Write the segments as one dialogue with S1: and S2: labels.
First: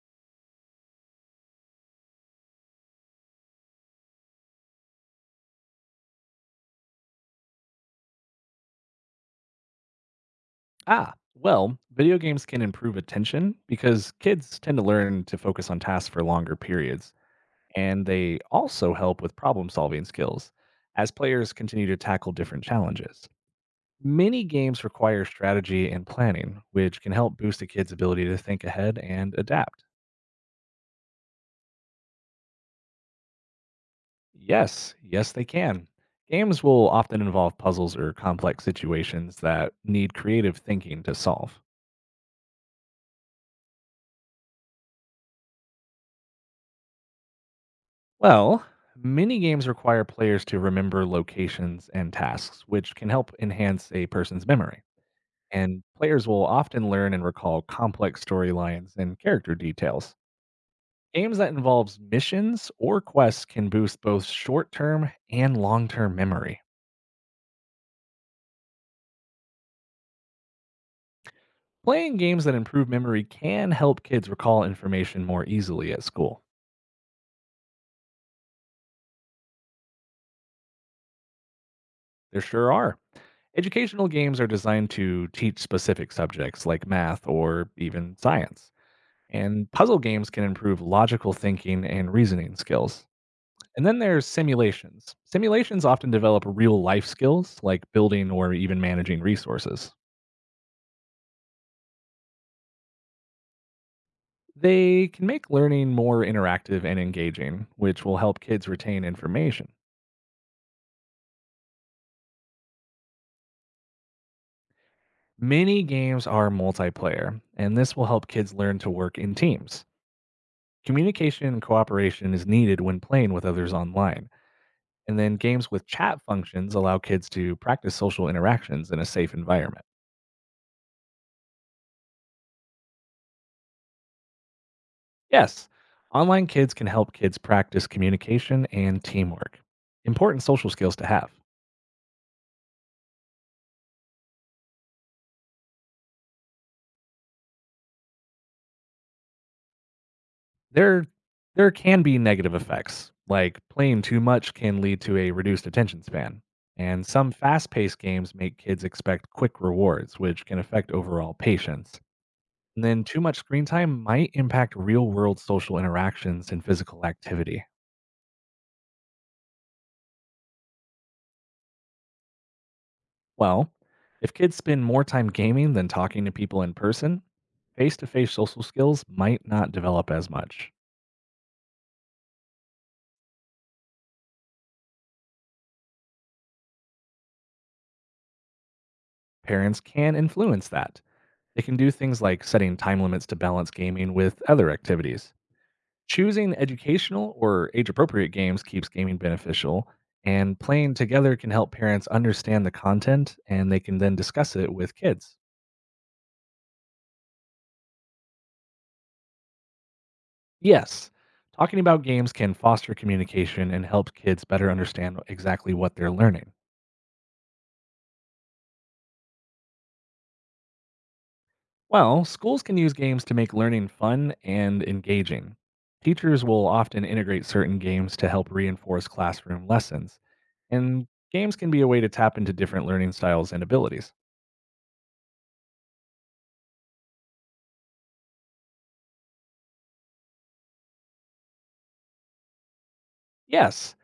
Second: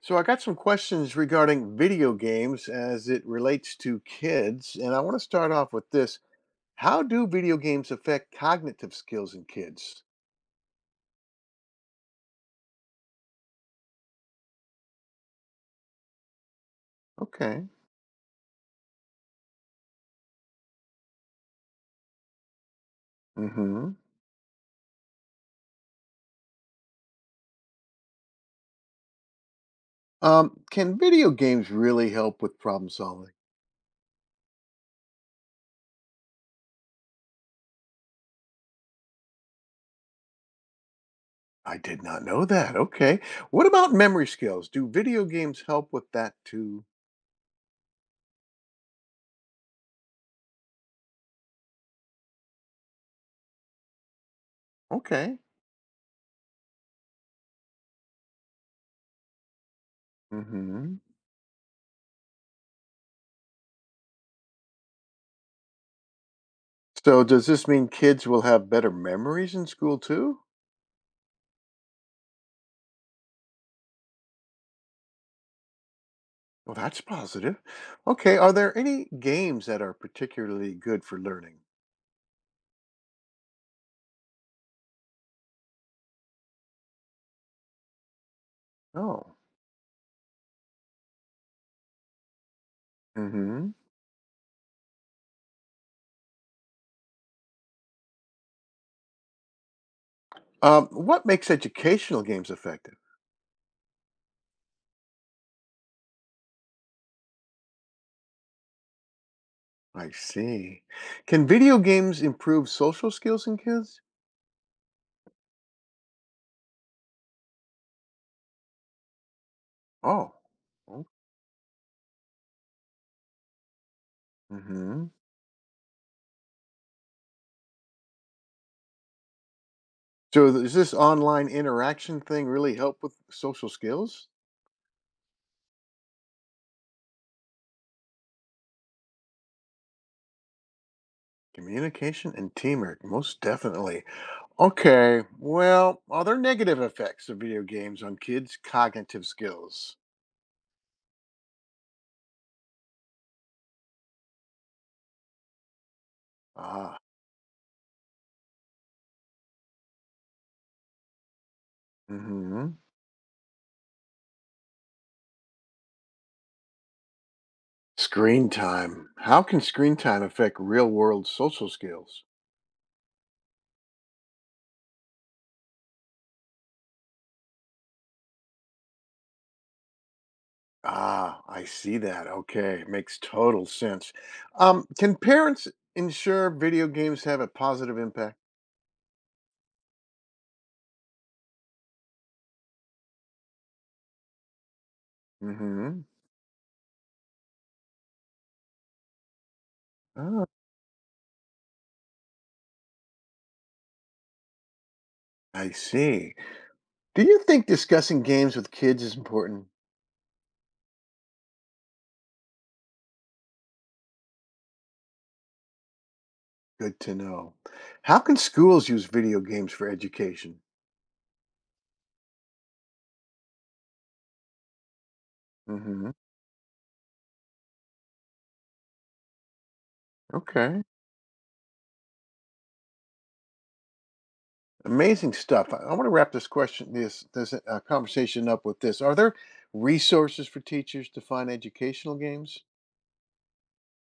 S1: So I got some questions regarding video games as it relates to kids, and I want to start off with this. How do video games affect cognitive skills in kids?
S2: Well, video games can improve attention because kids tend to learn to focus on tasks for longer periods,
S1: Okay.
S2: and they also help with problem solving skills as players continue to tackle different challenges.
S1: Mhm.
S2: Many games require strategy and planning, which can help boost a kid's ability to think ahead and adapt.
S1: Can video games really help with problem solving?
S2: Yes, yes, they can. Games will often involve puzzles or complex situations that need creative thinking to solve.
S1: I did not know that. Okay. What about memory skills? Do video games help with that too?
S2: Well, mini games require players to remember locations and tasks, which can help enhance a person's memory.
S1: Okay.
S2: And players will often learn and recall complex storylines and character details.
S1: Mhm.
S2: Games that involves missions or quests can boost both short-term and long-term memory.
S1: So does this mean kids will have better memories in school too?
S2: Playing games that improve memory can help kids recall information more easily at school.
S1: Well, that's positive. Okay, are there any games that are particularly good for learning?
S2: There sure are. Educational games are designed to teach specific subjects like math or even science.
S1: Oh.
S2: And puzzle games can improve logical thinking and reasoning skills.
S1: Hmm.
S2: And then there's simulations. Simulations often develop real life skills like building or even managing resources.
S1: What makes educational games effective?
S2: They can make learning more interactive and engaging, which will help kids retain information.
S1: I see. Can video games improve social skills in kids?
S2: Many games are multiplayer, and this will help kids learn to work in teams.
S1: Oh. Oh.
S2: Communication and cooperation is needed when playing with others online.
S1: Mm-hmm.
S2: And then games with chat functions allow kids to practice social interactions in a safe environment.
S1: So does this online interaction thing really help with social skills?
S2: Yes, online kids can help kids practice communication and teamwork, important social skills to have.
S1: Communication and teamwork, most definitely. Okay, well, are there negative effects of video games on kids' cognitive skills?
S2: There, there can be negative effects, like playing too much can lead to a reduced attention span.
S1: Ah.
S2: And some fast paced games make kids expect quick rewards, which can affect overall patience.
S1: Mm-hmm.
S2: And then too much screen time might impact real world social interactions and physical activity.
S1: Screen time. How can screen time affect real world social skills?
S2: Well, if kids spend more time gaming than talking to people in person, face to face social skills might not develop as much.
S1: Ah, I see that. Okay, makes total sense. Can parents ensure video games have a positive impact?
S2: Parents can influence that. They can do things like setting time limits to balance gaming with other activities.
S1: Mm-hmm.
S2: Choosing educational or age appropriate games keeps gaming beneficial,
S1: Oh,
S2: and playing together can help parents understand the content and they can then discuss it with kids.
S1: I see. Do you think discussing games with kids is important?
S2: Yes, talking about games can foster communication and help kids better understand exactly what they're learning.
S1: Good to know. How can schools use video games for education?
S2: Well, schools can use games to make learning fun and engaging.
S1: Mm-hmm.
S2: Teachers will often integrate certain games to help reinforce classroom lessons,
S1: Okay.
S2: and games can be a way to tap into different learning styles and abilities.
S1: Amazing stuff. I want to wrap this question, this conversation up with this. Are there resources for teachers to find educational games?
S2: Yes,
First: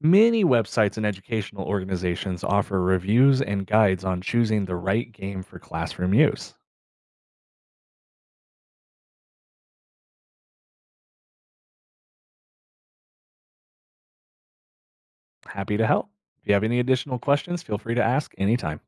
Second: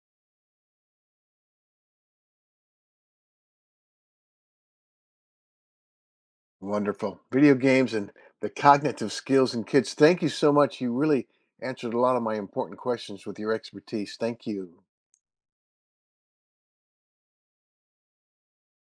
S2: many websites and educational organizations offer reviews and guides on choosing the right game for classroom use.
S1: Wonderful. Video games and the cognitive skills in kids. Thank you so much. You really answered a lot of my important questions with your expertise. Thank you.
S2: Happy to help. If you have any additional questions, feel free to ask anytime.